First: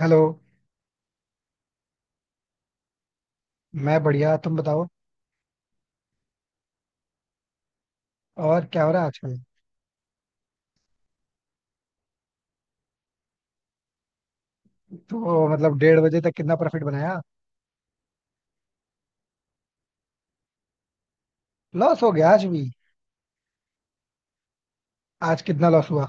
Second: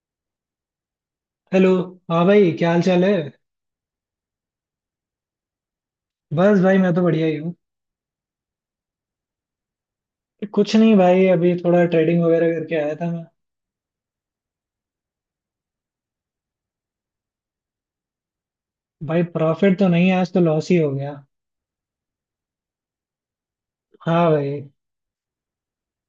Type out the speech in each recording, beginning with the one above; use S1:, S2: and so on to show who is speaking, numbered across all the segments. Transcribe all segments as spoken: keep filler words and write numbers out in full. S1: Hello.
S2: Hello. हाँ भाई, क्या हाल चाल है?
S1: मैं बढ़िया, तुम बताओ।
S2: बस भाई, मैं तो बढ़िया ही हूँ।
S1: और क्या हो रहा है आजकल।
S2: कुछ नहीं भाई, अभी थोड़ा ट्रेडिंग वगैरह करके आया था मैं।
S1: तो मतलब डेढ़ बजे तक कितना प्रॉफिट बनाया।
S2: भाई प्रॉफिट तो नहीं, आज तो लॉस ही हो गया।
S1: लॉस हो गया आज भी।
S2: हाँ भाई।
S1: आज कितना लॉस हुआ।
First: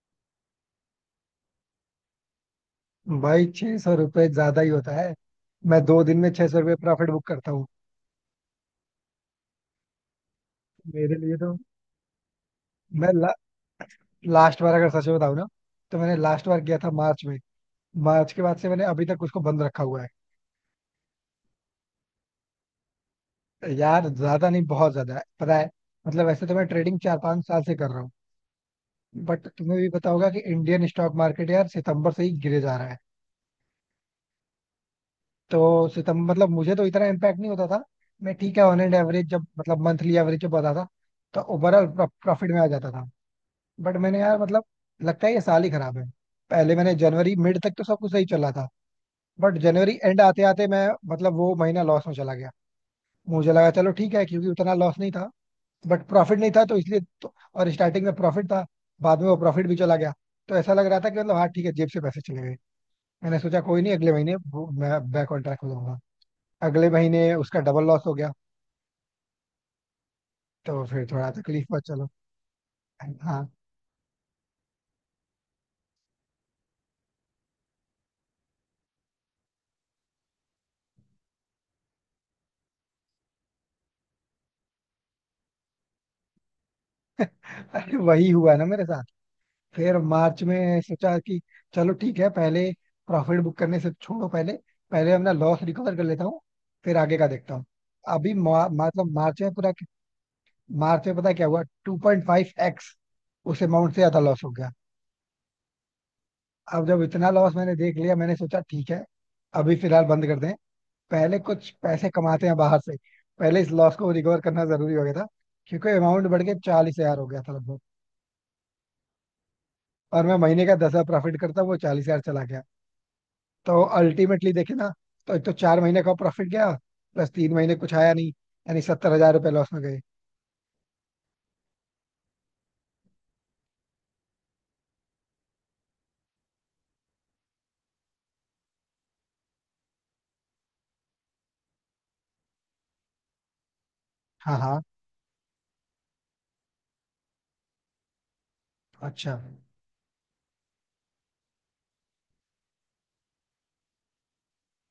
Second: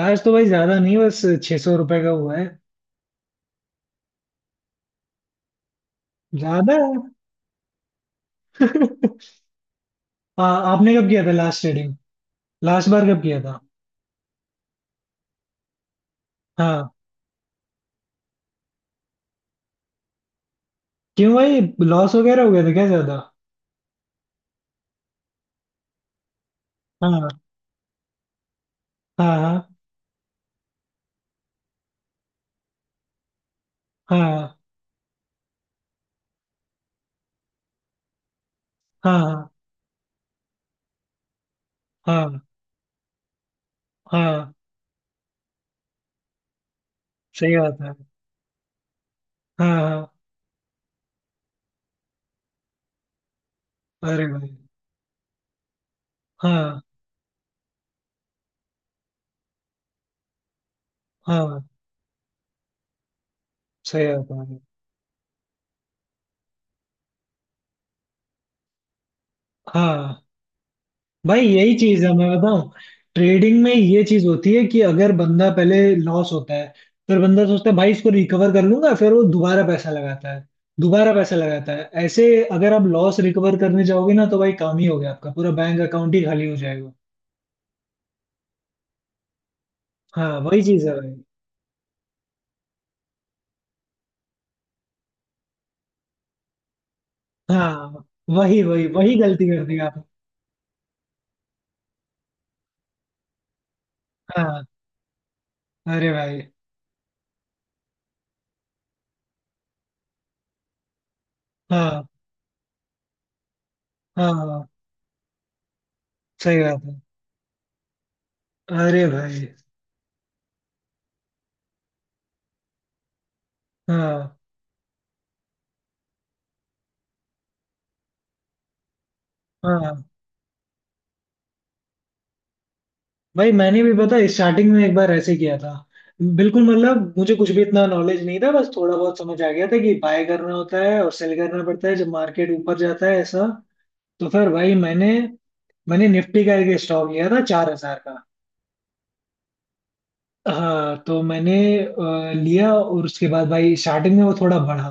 S2: आज तो भाई ज्यादा नहीं, बस छह सौ रुपए का हुआ है।
S1: भाई छह सौ रुपये ज्यादा ही होता है। मैं दो दिन में छह सौ रुपये
S2: ज्यादा है।
S1: प्रॉफिट बुक करता हूँ।
S2: आ, आपने कब
S1: मेरे
S2: किया था
S1: लिए तो
S2: लास्ट ट्रेडिंग? लास्ट बार
S1: मैं
S2: कब
S1: ला,
S2: किया था?
S1: लास्ट बार अगर सच में बताऊँ ना, तो मैंने लास्ट बार किया
S2: हाँ।
S1: था मार्च में। मार्च के बाद से मैंने अभी तक उसको बंद रखा हुआ है।
S2: क्यों भाई? लॉस वगैरह हो गया था क्या ज्यादा?
S1: यार ज्यादा नहीं, बहुत ज्यादा है, पता है। मतलब वैसे तो मैं ट्रेडिंग चार
S2: हाँ।
S1: पांच साल से कर रहा हूँ। बट
S2: हाँ।
S1: तुम्हें भी पता होगा कि इंडियन स्टॉक मार्केट यार सितंबर से ही गिरे जा रहा है।
S2: हाँ।
S1: तो सितंबर, मतलब मुझे तो इतना इम्पैक्ट नहीं होता था। मैं ठीक है, ऑन एंड
S2: हाँ।
S1: एवरेज जब
S2: हाँ।
S1: मतलब मंथली एवरेज जब आता था, तो ओवरऑल
S2: हाँ।
S1: प्रॉफिट में आ जाता था। बट मैंने यार
S2: हाँ।
S1: मतलब, लगता है ये साल ही खराब है। पहले मैंने जनवरी
S2: सही
S1: मिड तक
S2: बात
S1: तो
S2: है।
S1: सब कुछ सही चला था। बट
S2: हाँ
S1: जनवरी
S2: हाँ।
S1: एंड आते आते मैं, मतलब वो महीना लॉस में चला गया। मुझे लगा चलो ठीक है
S2: अरे
S1: क्योंकि
S2: भाई।
S1: उतना लॉस नहीं था। बट प्रॉफिट नहीं था तो
S2: हाँ
S1: इसलिए तो, और स्टार्टिंग में प्रॉफिट था। बाद में वो प्रॉफिट भी चला गया। तो ऐसा लग रहा था कि मतलब हाँ
S2: हाँ।
S1: ठीक है, जेब से पैसे चले गए। मैंने सोचा कोई नहीं,
S2: सही
S1: अगले महीने
S2: बात है।
S1: वो- मैं बैक ऑन ट्रैक हो जाऊंगा। अगले महीने उसका डबल लॉस हो गया।
S2: हाँ
S1: तो फिर थोड़ा
S2: भाई,
S1: तकलीफ
S2: यही
S1: में,
S2: चीज
S1: चलो।
S2: है मैं बताऊं।
S1: हाँ।
S2: ट्रेडिंग में ये चीज होती है कि अगर बंदा पहले लॉस होता है, फिर बंदा सोचता है भाई इसको रिकवर कर लूंगा, फिर वो दोबारा पैसा लगाता है, दोबारा पैसा लगाता है ऐसे। अगर आप लॉस रिकवर करने जाओगे ना तो भाई काम ही हो गया, आपका पूरा बैंक अकाउंट ही खाली हो जाएगा।
S1: अरे वही हुआ ना मेरे साथ। फिर
S2: हाँ
S1: मार्च
S2: वही
S1: में
S2: चीज है भाई।
S1: सोचा कि चलो ठीक है, पहले प्रॉफिट बुक करने से छोड़ो, पहले पहले अपना लॉस रिकवर कर लेता हूँ, फिर आगे का देखता हूँ।
S2: हाँ
S1: अभी
S2: वही
S1: मा-
S2: वही
S1: मतलब
S2: वही
S1: मार्च
S2: गलती
S1: में
S2: कर
S1: पूरा,
S2: दी आप।
S1: मार्च में पता है क्या हुआ, टू पॉइंट फाइव एक्स उस अमाउंट से ज्यादा लॉस हो
S2: हाँ
S1: गया।
S2: अरे भाई।
S1: अब जब इतना लॉस मैंने देख लिया, मैंने सोचा ठीक है, अभी फिलहाल बंद कर दें, पहले कुछ
S2: हाँ
S1: पैसे कमाते हैं बाहर से। पहले इस लॉस को
S2: हाँ।
S1: रिकवर करना
S2: हाँ,
S1: जरूरी हो गया था क्योंकि अमाउंट बढ़
S2: सही
S1: के
S2: बात
S1: चालीस
S2: है।
S1: हजार हो गया था लगभग।
S2: अरे भाई।
S1: और मैं महीने का दस हजार प्रॉफिट करता, वो चालीस हजार चला गया। तो
S2: हाँ
S1: अल्टीमेटली देखे ना, तो एक तो चार महीने का प्रॉफिट गया, प्लस तीन महीने कुछ आया नहीं, यानी सत्तर हजार रुपये लॉस में गए।
S2: हाँ भाई मैंने भी पता स्टार्टिंग में एक बार ऐसे किया था। बिल्कुल मतलब मुझे कुछ भी इतना नॉलेज नहीं था, बस थोड़ा बहुत समझ आ गया था कि बाय करना होता है और सेल करना पड़ता है जब मार्केट ऊपर जाता है ऐसा। तो फिर
S1: हाँ
S2: भाई
S1: हाँ।
S2: मैंने मैंने निफ्टी का एक स्टॉक लिया था चार हजार का।
S1: अच्छा।
S2: हाँ तो मैंने अ, लिया, और उसके बाद भाई स्टार्टिंग में वो थोड़ा बढ़ा।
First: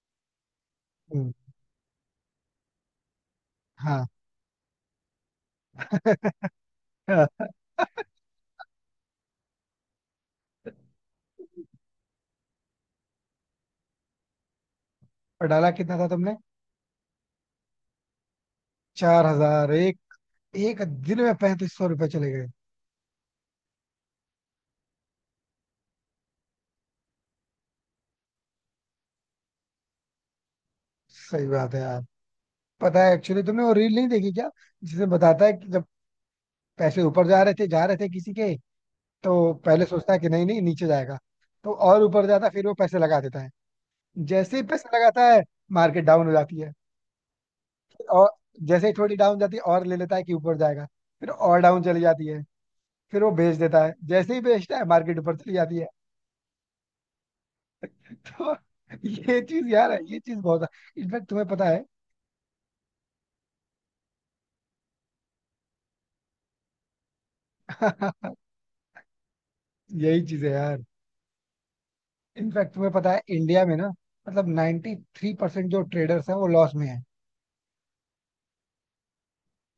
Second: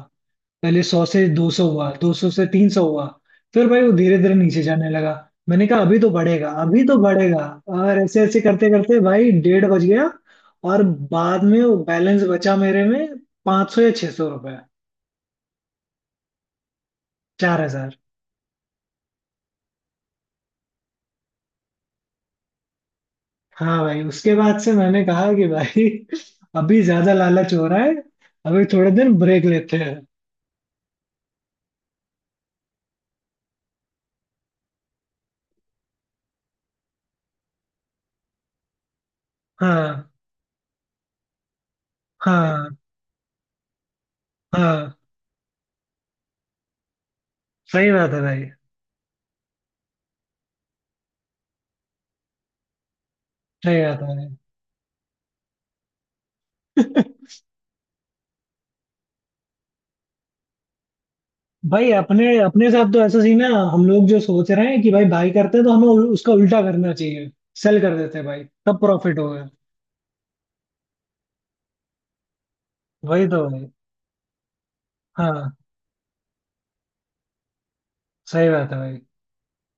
S2: पहले सौ से
S1: हम्म,
S2: दो सौ हुआ, दो सौ से तीन सौ हुआ। फिर भाई वो
S1: हाँ।
S2: धीरे धीरे नीचे जाने लगा। मैंने कहा अभी तो बढ़ेगा, अभी तो बढ़ेगा। और ऐसे ऐसे करते करते भाई डेढ़ बज गया। और बाद में वो बैलेंस बचा मेरे में पाँच सौ या छह सौ रुपए।
S1: और डाला कितना था तुमने।
S2: चार हजार।
S1: चार हजार, एक एक दिन में पैंतीस सौ रुपए चले गए।
S2: हाँ भाई उसके बाद से मैंने कहा कि भाई अभी ज्यादा लालच हो रहा है। अभी थोड़े दिन ब्रेक लेते हैं।
S1: सही बात है यार। पता है एक्चुअली तुमने वो रील नहीं देखी क्या, जिसमें बताता है कि जब पैसे ऊपर जा रहे थे जा रहे थे किसी के, तो पहले
S2: हाँ
S1: सोचता है कि नहीं नहीं नीचे जाएगा, तो और ऊपर जाता है, फिर वो
S2: हाँ।
S1: पैसे लगा देता है। जैसे ही पैसे
S2: हाँ
S1: लगाता है, मार्केट डाउन हो जाती है।
S2: सही बात है
S1: और
S2: भाई।
S1: जैसे ही थोड़ी डाउन जाती है, और ले लेता है कि ऊपर जाएगा, फिर और डाउन चली जाती है, फिर वो बेच
S2: सही
S1: देता है।
S2: बात है भाई।
S1: जैसे ही बेचता है, मार्केट ऊपर चली जाती है। तो ये चीज यार है, ये चीज बहुत है। इनफैक्ट तुम्हें पता है।
S2: भाई अपने अपने साथ तो ऐसा सीन है, हम लोग जो सोच रहे हैं कि भाई बाई करते हैं तो हमें उल- उसका उल्टा करना चाहिए। सेल कर देते हैं भाई तब प्रॉफिट होगा।
S1: यही चीज है यार। इनफैक्ट तुम्हें पता है
S2: वही तो
S1: इंडिया
S2: भाई।
S1: में ना, मतलब नाइन्टी थ्री परसेंट थ्री
S2: हाँ
S1: परसेंट जो ट्रेडर्स हैं वो लॉस में है।
S2: सही बात है भाई।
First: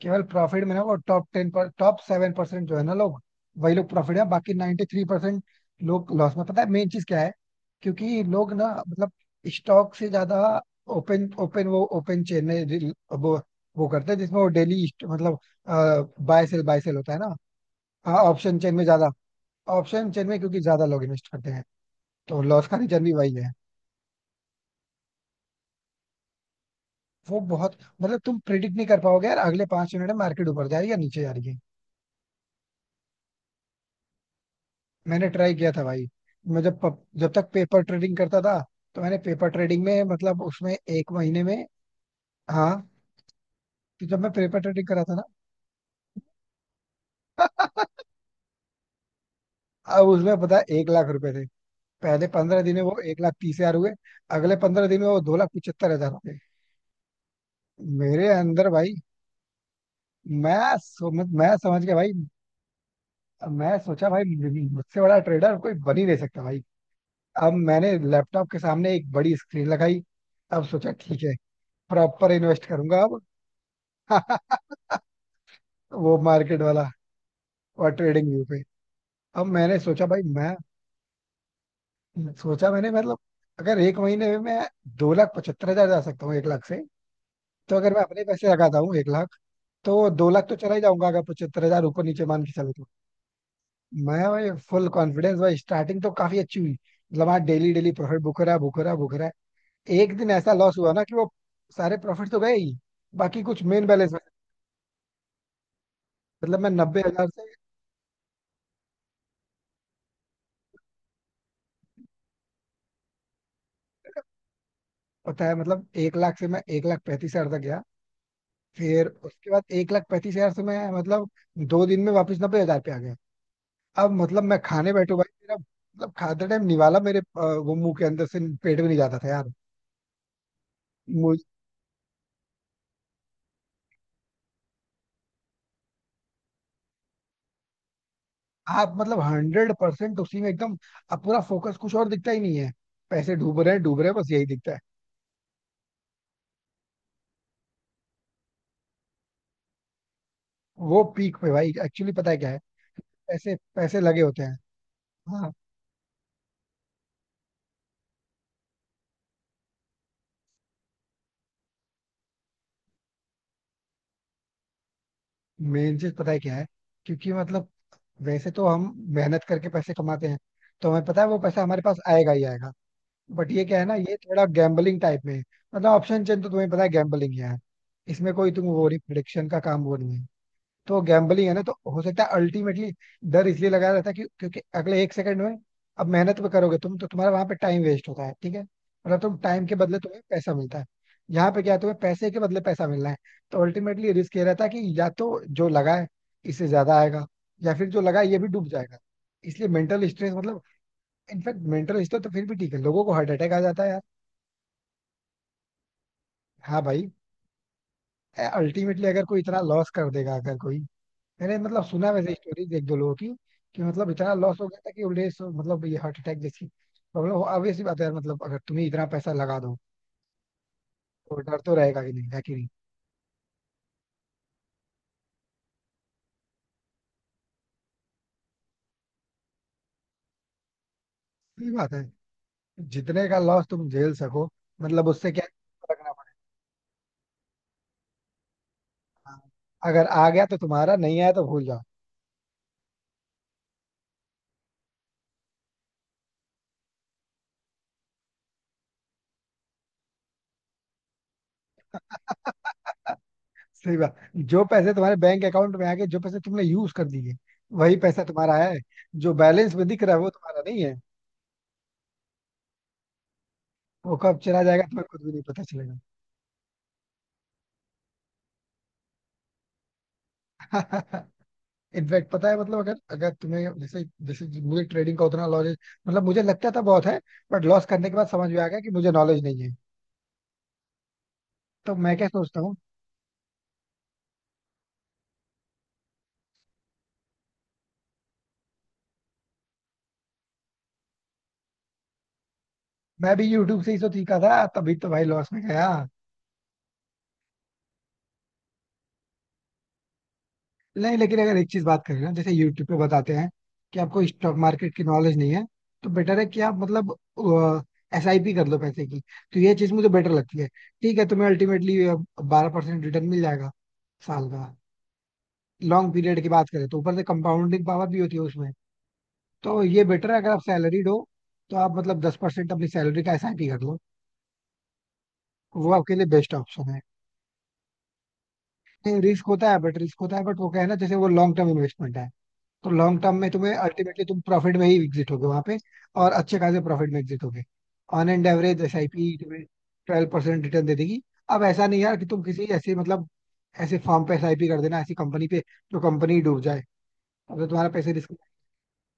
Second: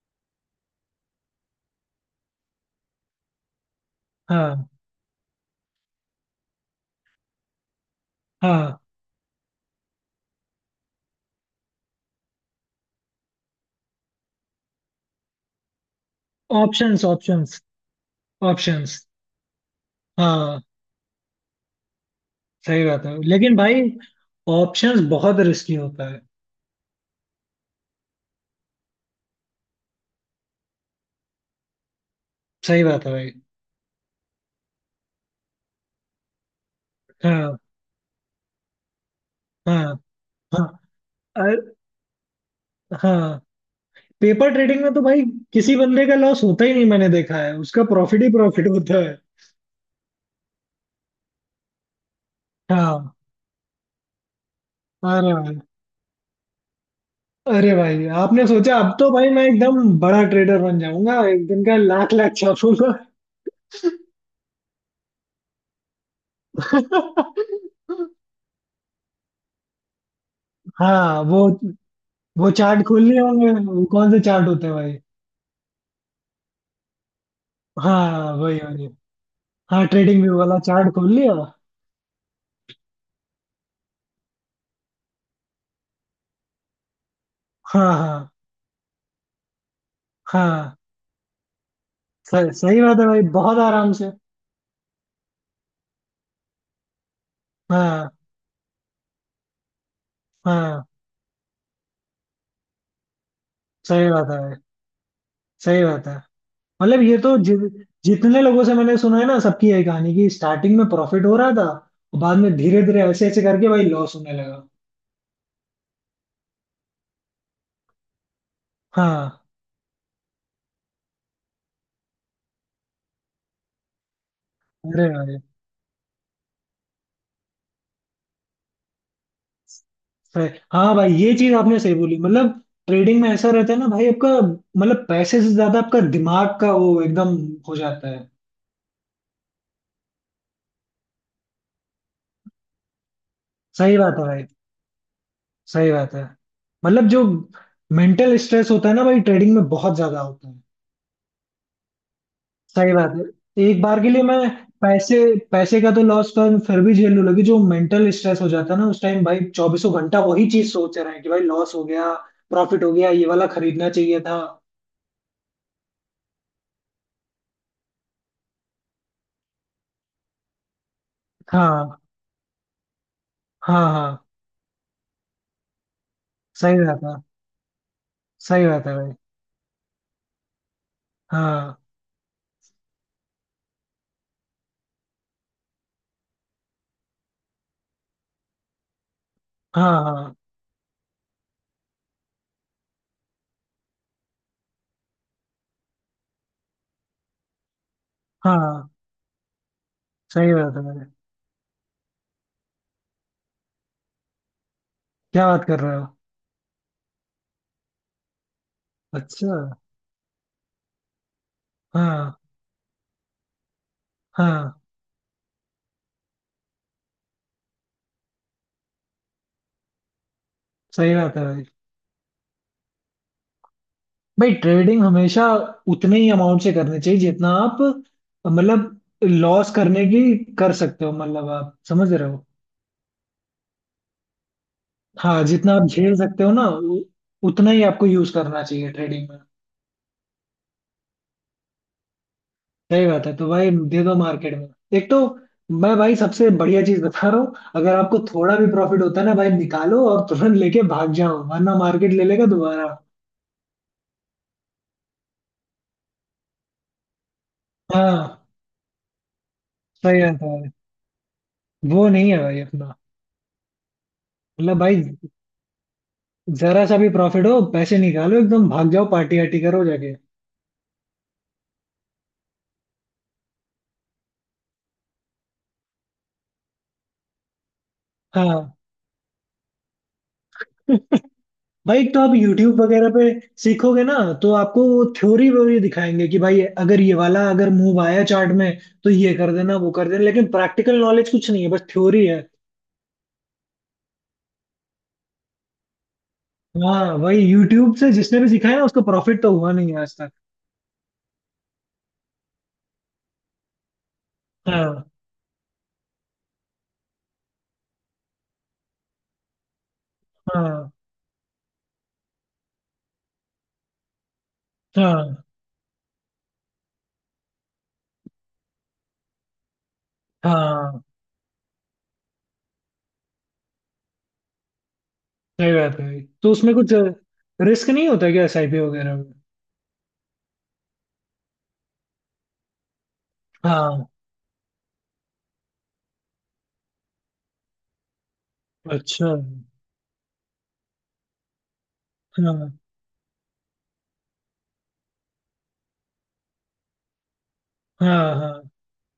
S1: केवल प्रॉफिट में ना, वो टॉप टेन पर, टॉप सेवन परसेंट जो है ना लोग, वही लोग प्रॉफिट में, बाकी
S2: हाँ
S1: नाइन्टी थ्री परसेंट लोग लॉस में। पता है मेन चीज क्या है, क्योंकि लोग ना
S2: हाँ।
S1: मतलब स्टॉक से ज्यादा ओपन ओपन वो ओपन चेन में रिल- वो वो करते हैं जिसमें वो डेली मतलब buy sell buy sell
S2: options
S1: होता है ना।
S2: ऑप्शंस।
S1: हाँ, ऑप्शन चेन में
S2: ऑप्शंस।
S1: ज्यादा, ऑप्शन चेन में क्योंकि
S2: हाँ
S1: ज्यादा लोग इन्वेस्ट करते हैं, तो लॉस का
S2: सही
S1: रीजन
S2: बात
S1: भी
S2: है
S1: वही है।
S2: लेकिन भाई ऑप्शंस बहुत रिस्की होता है।
S1: वो बहुत, मतलब तुम प्रिडिक्ट नहीं कर पाओगे यार अगले पांच मिनट में मार्केट ऊपर जा रही है या नीचे जा रही है।
S2: सही बात है भाई।
S1: मैंने ट्राई किया था भाई। मैं जब पप, जब तक
S2: हाँ।
S1: पेपर ट्रेडिंग करता था, तो मैंने पेपर ट्रेडिंग
S2: हाँ।
S1: में मतलब
S2: हाँ।
S1: उसमें एक महीने में,
S2: अर-
S1: हाँ,
S2: हाँ।
S1: तो जब मैं
S2: पेपर
S1: पेपर
S2: ट्रेडिंग
S1: ट्रेडिंग
S2: में तो
S1: करा था
S2: भाई
S1: ना,
S2: किसी बंदे का लॉस होता ही नहीं, मैंने देखा है उसका प्रॉफिट ही प्रॉफिट होता है।
S1: अब उसमें पता है एक लाख रुपए थे। पहले पंद्रह दिन में वो
S2: हाँ
S1: एक लाख तीस हजार हुए। अगले पंद्रह दिन में वो
S2: अरे
S1: दो लाख
S2: भाई।
S1: पचहत्तर हजार हो गए।
S2: अरे भाई
S1: मेरे
S2: आपने
S1: अंदर
S2: सोचा
S1: भाई,
S2: अब तो भाई मैं एकदम बड़ा ट्रेडर
S1: मैं
S2: बन जाऊंगा,
S1: समझ
S2: एक
S1: मैं
S2: दिन का
S1: समझ गया भाई।
S2: लाख लाख छापूंगा।
S1: मैं सोचा भाई मुझसे बड़ा ट्रेडर कोई बन ही नहीं सकता भाई। अब मैंने लैपटॉप के सामने एक बड़ी स्क्रीन लगाई। अब सोचा
S2: हाँ
S1: ठीक है
S2: वो
S1: प्रॉपर
S2: वो
S1: इन्वेस्ट
S2: चार्ट खोल
S1: करूंगा।
S2: लिए होंगे, वो कौन से
S1: अब
S2: चार्ट होते हैं भाई?
S1: वो मार्केट वाला, और ट्रेडिंग
S2: हाँ
S1: व्यू
S2: वही
S1: पे।
S2: वही।
S1: अब मैंने
S2: हाँ
S1: सोचा भाई
S2: ट्रेडिंग व्यू
S1: मैं,
S2: वाला चार्ट खोल लिया।
S1: सोचा मैंने मतलब, अगर एक महीने में मैं दो लाख पचहत्तर हजार जा सकता हूँ एक लाख से, तो
S2: हाँ
S1: अगर मैं अपने
S2: हाँ।
S1: पैसे लगाता हूँ एक लाख, तो दो लाख तो चला
S2: हाँ
S1: ही जाऊंगा, अगर पचहत्तर हजार ऊपर नीचे मान के
S2: सही
S1: चलो
S2: सही
S1: तो।
S2: बात है भाई, बहुत आराम से।
S1: मैं भाई फुल कॉन्फिडेंस, भाई स्टार्टिंग तो काफी अच्छी हुई, मतलब हाँ डेली डेली
S2: हाँ
S1: प्रॉफिट बुक हो रहा है, बुक हो रहा है, बुक हो रहा है। एक दिन ऐसा लॉस
S2: हाँ।
S1: हुआ ना कि वो सारे प्रॉफिट तो गए ही, बाकी कुछ मेन
S2: सही
S1: बैलेंस में,
S2: बात है भाई। सही बात है।
S1: मतलब मैं नब्बे
S2: मतलब ये
S1: हजार
S2: तो
S1: से।
S2: जि, जितने लोगों से मैंने सुना है ना सबकी यही कहानी कि स्टार्टिंग में प्रॉफिट हो रहा था। और बाद में धीरे धीरे ऐसे ऐसे करके भाई लॉस होने लगा।
S1: पता है मतलब एक लाख से मैं एक लाख पैंतीस हजार तक गया, फिर
S2: हाँ।
S1: उसके बाद एक लाख पैंतीस हजार से मैं मतलब दो दिन में वापस नब्बे हजार पे आ गया। अब मतलब मैं खाने
S2: अरे
S1: बैठू भाई,
S2: भाई।
S1: मेरा मतलब खाते टाइम निवाला मेरे अ, वो मुंह के अंदर से पेट में नहीं जाता था यार।
S2: सही- हाँ भाई ये
S1: मुझ
S2: चीज आपने सही बोली मतलब। ट्रेडिंग में ऐसा रहता है ना भाई आपका। मतलब पैसे से ज्यादा आपका दिमाग का वो एकदम हो जाता है।
S1: आप मतलब हंड्रेड परसेंट उसी में एकदम, अब पूरा फोकस कुछ और दिखता ही नहीं है, पैसे डूब रहे हैं
S2: सही
S1: डूब रहे हैं
S2: बात है
S1: बस
S2: भाई।
S1: यही दिखता है।
S2: सही बात है। मतलब जो मेंटल स्ट्रेस होता है ना भाई ट्रेडिंग में बहुत ज्यादा होता है।
S1: वो पीक पे भाई एक्चुअली पता है क्या है,
S2: सही बात है।
S1: पैसे
S2: एक बार
S1: पैसे
S2: के
S1: लगे
S2: लिए मैं
S1: होते हैं।
S2: पैसे
S1: हाँ।
S2: पैसे का तो लॉस कर फिर भी झेल लूं, लेकिन जो मेंटल स्ट्रेस हो जाता है ना उस टाइम भाई चौबीसों घंटा वही चीज सोच रहे हैं कि भाई लॉस हो गया, प्रॉफिट हो गया, ये वाला खरीदना चाहिए था।
S1: मेन चीज पता है क्या है, क्योंकि मतलब वैसे तो हम मेहनत करके पैसे कमाते हैं, तो हमें पता है वो पैसा हमारे
S2: हाँ
S1: पास आएगा ही आएगा। बट ये क्या
S2: हाँ
S1: है ना,
S2: हाँ
S1: ये थोड़ा गैम्बलिंग टाइप में है, मतलब ऑप्शन चेन तो तुम्हें
S2: सही
S1: पता है
S2: बात है।
S1: गैम्बलिंग ही है, इसमें कोई तुम
S2: सही बात
S1: वो
S2: है
S1: नहीं,
S2: भाई।
S1: प्रिडिक्शन का काम वो नहीं है। तो गैम्बलिंग है ना, तो
S2: हाँ
S1: हो सकता है अल्टीमेटली डर इसलिए लगाया रहता है, कि क्योंकि अगले एक सेकंड में, अब मेहनत भी करोगे तुम तो तुम्हारा वहां पे टाइम वेस्ट होता है, ठीक है, मतलब तुम टाइम के
S2: हाँ
S1: बदले तुम्हें
S2: हाँ
S1: पैसा मिलता है। यहाँ पे क्या है, तुम्हें पैसे के बदले पैसा मिलना है। तो अल्टीमेटली रिस्क ये रहता है कि या तो जो लगा है इससे ज्यादा आएगा, या फिर जो लगा है ये भी डूब
S2: हाँ
S1: जाएगा। इसलिए मेंटल स्ट्रेस
S2: सही
S1: मतलब,
S2: बात है भाई।
S1: इनफैक्ट मेंटल स्ट्रेस तो फिर भी ठीक है, लोगों को हार्ट अटैक आ जाता है।
S2: क्या बात कर रहे हो?
S1: हाँ भाई, अल्टीमेटली अगर कोई
S2: अच्छा।
S1: इतना लॉस कर देगा, अगर कोई, मैंने मतलब सुना वैसे
S2: हाँ
S1: स्टोरीज एक दो लोगों की कि मतलब इतना लॉस हो गया
S2: हाँ।
S1: था कि उन्हें सो- मतलब ये हार्ट अटैक जैसी प्रॉब्लम हो, obvious सी बात है यार, मतलब अगर तुम्हें इतना पैसा लगा दो,
S2: सही
S1: तो
S2: बात है
S1: डर
S2: भाई।
S1: तो रहेगा कि नहीं है कि नहीं।
S2: भाई ट्रेडिंग हमेशा उतने ही अमाउंट से करनी चाहिए जितना आप, मतलब लॉस करने की कर सकते हो, मतलब
S1: सही
S2: आप
S1: बात है।
S2: समझ रहे हो।
S1: जितने का लॉस तुम झेल सको, मतलब उससे
S2: हाँ
S1: क्या
S2: जितना आप
S1: रखना
S2: झेल सकते हो ना उ- उतना ही आपको यूज करना चाहिए ट्रेडिंग में।
S1: पड़ेगा। अगर आ गया तो तुम्हारा, नहीं आया तो भूल जाओ।
S2: सही बात है तो भाई दे दो मार्केट में। एक तो मैं भाई सबसे बढ़िया चीज बता रहा हूँ, अगर आपको थोड़ा भी प्रॉफिट होता है ना भाई निकालो और तुरंत लेके भाग जाओ, वरना मार्केट ले लेगा दोबारा।
S1: सही बात। जो पैसे तुम्हारे बैंक अकाउंट में आ गए, जो पैसे तुमने यूज कर दिए, वही पैसा
S2: हाँ।
S1: तुम्हारा है। जो बैलेंस में दिख रहा है
S2: सही
S1: वो
S2: बात है
S1: तुम्हारा
S2: भाई।
S1: नहीं।
S2: वो नहीं है भाई अपना।
S1: वो कब चला
S2: मतलब
S1: जाएगा
S2: भाई
S1: तुम्हें खुद भी नहीं पता चलेगा।
S2: जरा सा भी प्रॉफिट हो पैसे निकालो, एकदम भाग जाओ, पार्टी वार्टी करो जाके।
S1: इनफैक्ट पता है मतलब अगर अगर तुम्हें, जैसे जैसे मुझे ट्रेडिंग का उतना नॉलेज, मतलब मुझे लगता था बहुत है, बट लॉस करने के बाद समझ में आ
S2: हाँ
S1: गया कि मुझे नॉलेज नहीं है। तो
S2: भाई एक
S1: मैं
S2: तो
S1: क्या
S2: आप
S1: सोचता हूँ।
S2: YouTube वगैरह पे सीखोगे ना तो आपको वो थ्योरी वोरी दिखाएंगे कि भाई अगर ये वाला अगर मूव आया चार्ट में तो ये कर देना वो कर देना, लेकिन प्रैक्टिकल नॉलेज कुछ नहीं है, बस थ्योरी है।
S1: मैं भी यूट्यूब से ही तो सीखा था, तभी तो भाई लॉस में गया।
S2: हाँ वही यूट्यूब से जिसने भी सीखा है ना उसको प्रॉफिट तो हुआ नहीं है आज तक।
S1: नहीं लेकिन अगर एक चीज बात करें ना, जैसे यूट्यूब पे बताते हैं कि आपको स्टॉक मार्केट की
S2: हाँ
S1: नॉलेज नहीं है, तो बेटर है कि आप मतलब एस आई पी कर लो पैसे की। तो ये चीज मुझे बेटर लगती है।
S2: हाँ
S1: ठीक है, तुम्हें अल्टीमेटली बारह परसेंट रिटर्न मिल जाएगा साल का।
S2: हाँ
S1: लॉन्ग पीरियड की बात करें तो ऊपर से कंपाउंडिंग पावर भी होती है उसमें। तो ये बेटर है, अगर आप
S2: हाँ
S1: सैलरीड हो तो आप मतलब दस परसेंट अपनी सैलरी का एसआईपी कर लो।
S2: सही
S1: वो
S2: बात है
S1: आपके
S2: भाई।
S1: लिए
S2: तो
S1: बेस्ट
S2: उसमें कुछ
S1: ऑप्शन
S2: रिस्क नहीं होता क्या एस आई पी वगैरह
S1: है।
S2: में?
S1: रिस्क होता है बट, रिस्क होता है बट वो क्या है ना, जैसे वो लॉन्ग टर्म इन्वेस्टमेंट है, तो लॉन्ग टर्म में तुम्हें
S2: हाँ।
S1: अल्टीमेटली तुम प्रॉफिट में ही एग्जिट होगे वहां पे। और अच्छे खासे प्रॉफिट में एग्जिट होगे। ऑन एंड एवरेज
S2: अच्छा।
S1: एसआईपी तुम्हें ट्वेल्व परसेंट रिटर्न दे देगी। अब ऐसा नहीं यार कि तुम किसी
S2: हाँ
S1: ऐसे मतलब ऐसे फॉर्म पे एसआईपी कर देना, ऐसी कंपनी पे जो कंपनी डूब जाए, अब तो तुम्हारा पैसे
S2: हाँ।
S1: रिस्क।
S2: हाँ।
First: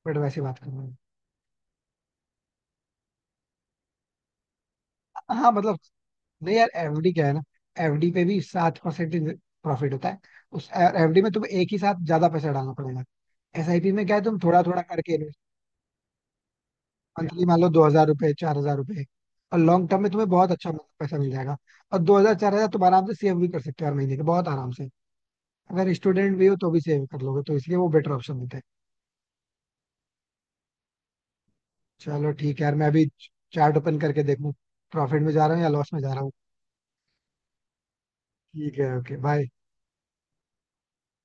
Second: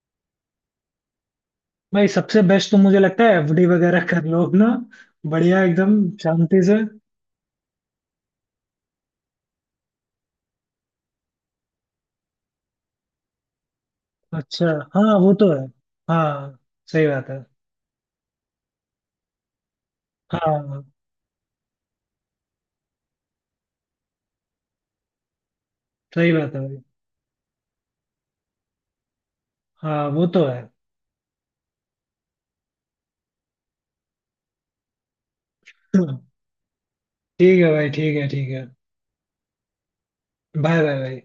S1: बट वैसे बात कर रहे हैं,
S2: भाई सबसे बेस्ट तो मुझे लगता है एफ डी वगैरह कर लो अपना,
S1: हाँ
S2: बढ़िया
S1: मतलब,
S2: एकदम,
S1: नहीं
S2: शांति
S1: यार
S2: से।
S1: एफडी क्या है ना, एफडी पे भी सात परसेंट प्रॉफिट होता है। उस एफडी में तुम्हें एक ही साथ ज्यादा पैसा डालना पड़ेगा। एसआईपी में क्या है तुम थोड़ा
S2: अच्छा।
S1: थोड़ा
S2: हाँ
S1: करके
S2: वो
S1: इन्वेस्ट,
S2: तो है। हाँ। सही बात है।
S1: मंथली मान लो दो हजार रुपए चार हजार रुपए, और लॉन्ग टर्म में तुम्हें बहुत अच्छा
S2: हाँ।
S1: पैसा मिल जाएगा। और दो हजार चार हजार तुम आराम से सेव भी कर सकते हो हर महीने के, बहुत आराम से। अगर
S2: सही
S1: स्टूडेंट भी हो
S2: बात है
S1: तो
S2: भाई।
S1: भी सेव कर लोगे, तो इसलिए वो बेटर ऑप्शन देते हैं।
S2: हाँ वो तो है।
S1: चलो ठीक है यार, मैं अभी चार्ट ओपन करके देखूं प्रॉफिट में जा रहा हूँ या लॉस में जा रहा हूँ।
S2: ठीक है भाई, ठीक है ठीक है।
S1: ठीक है, ओके बाय।
S2: बाय बाय भाई।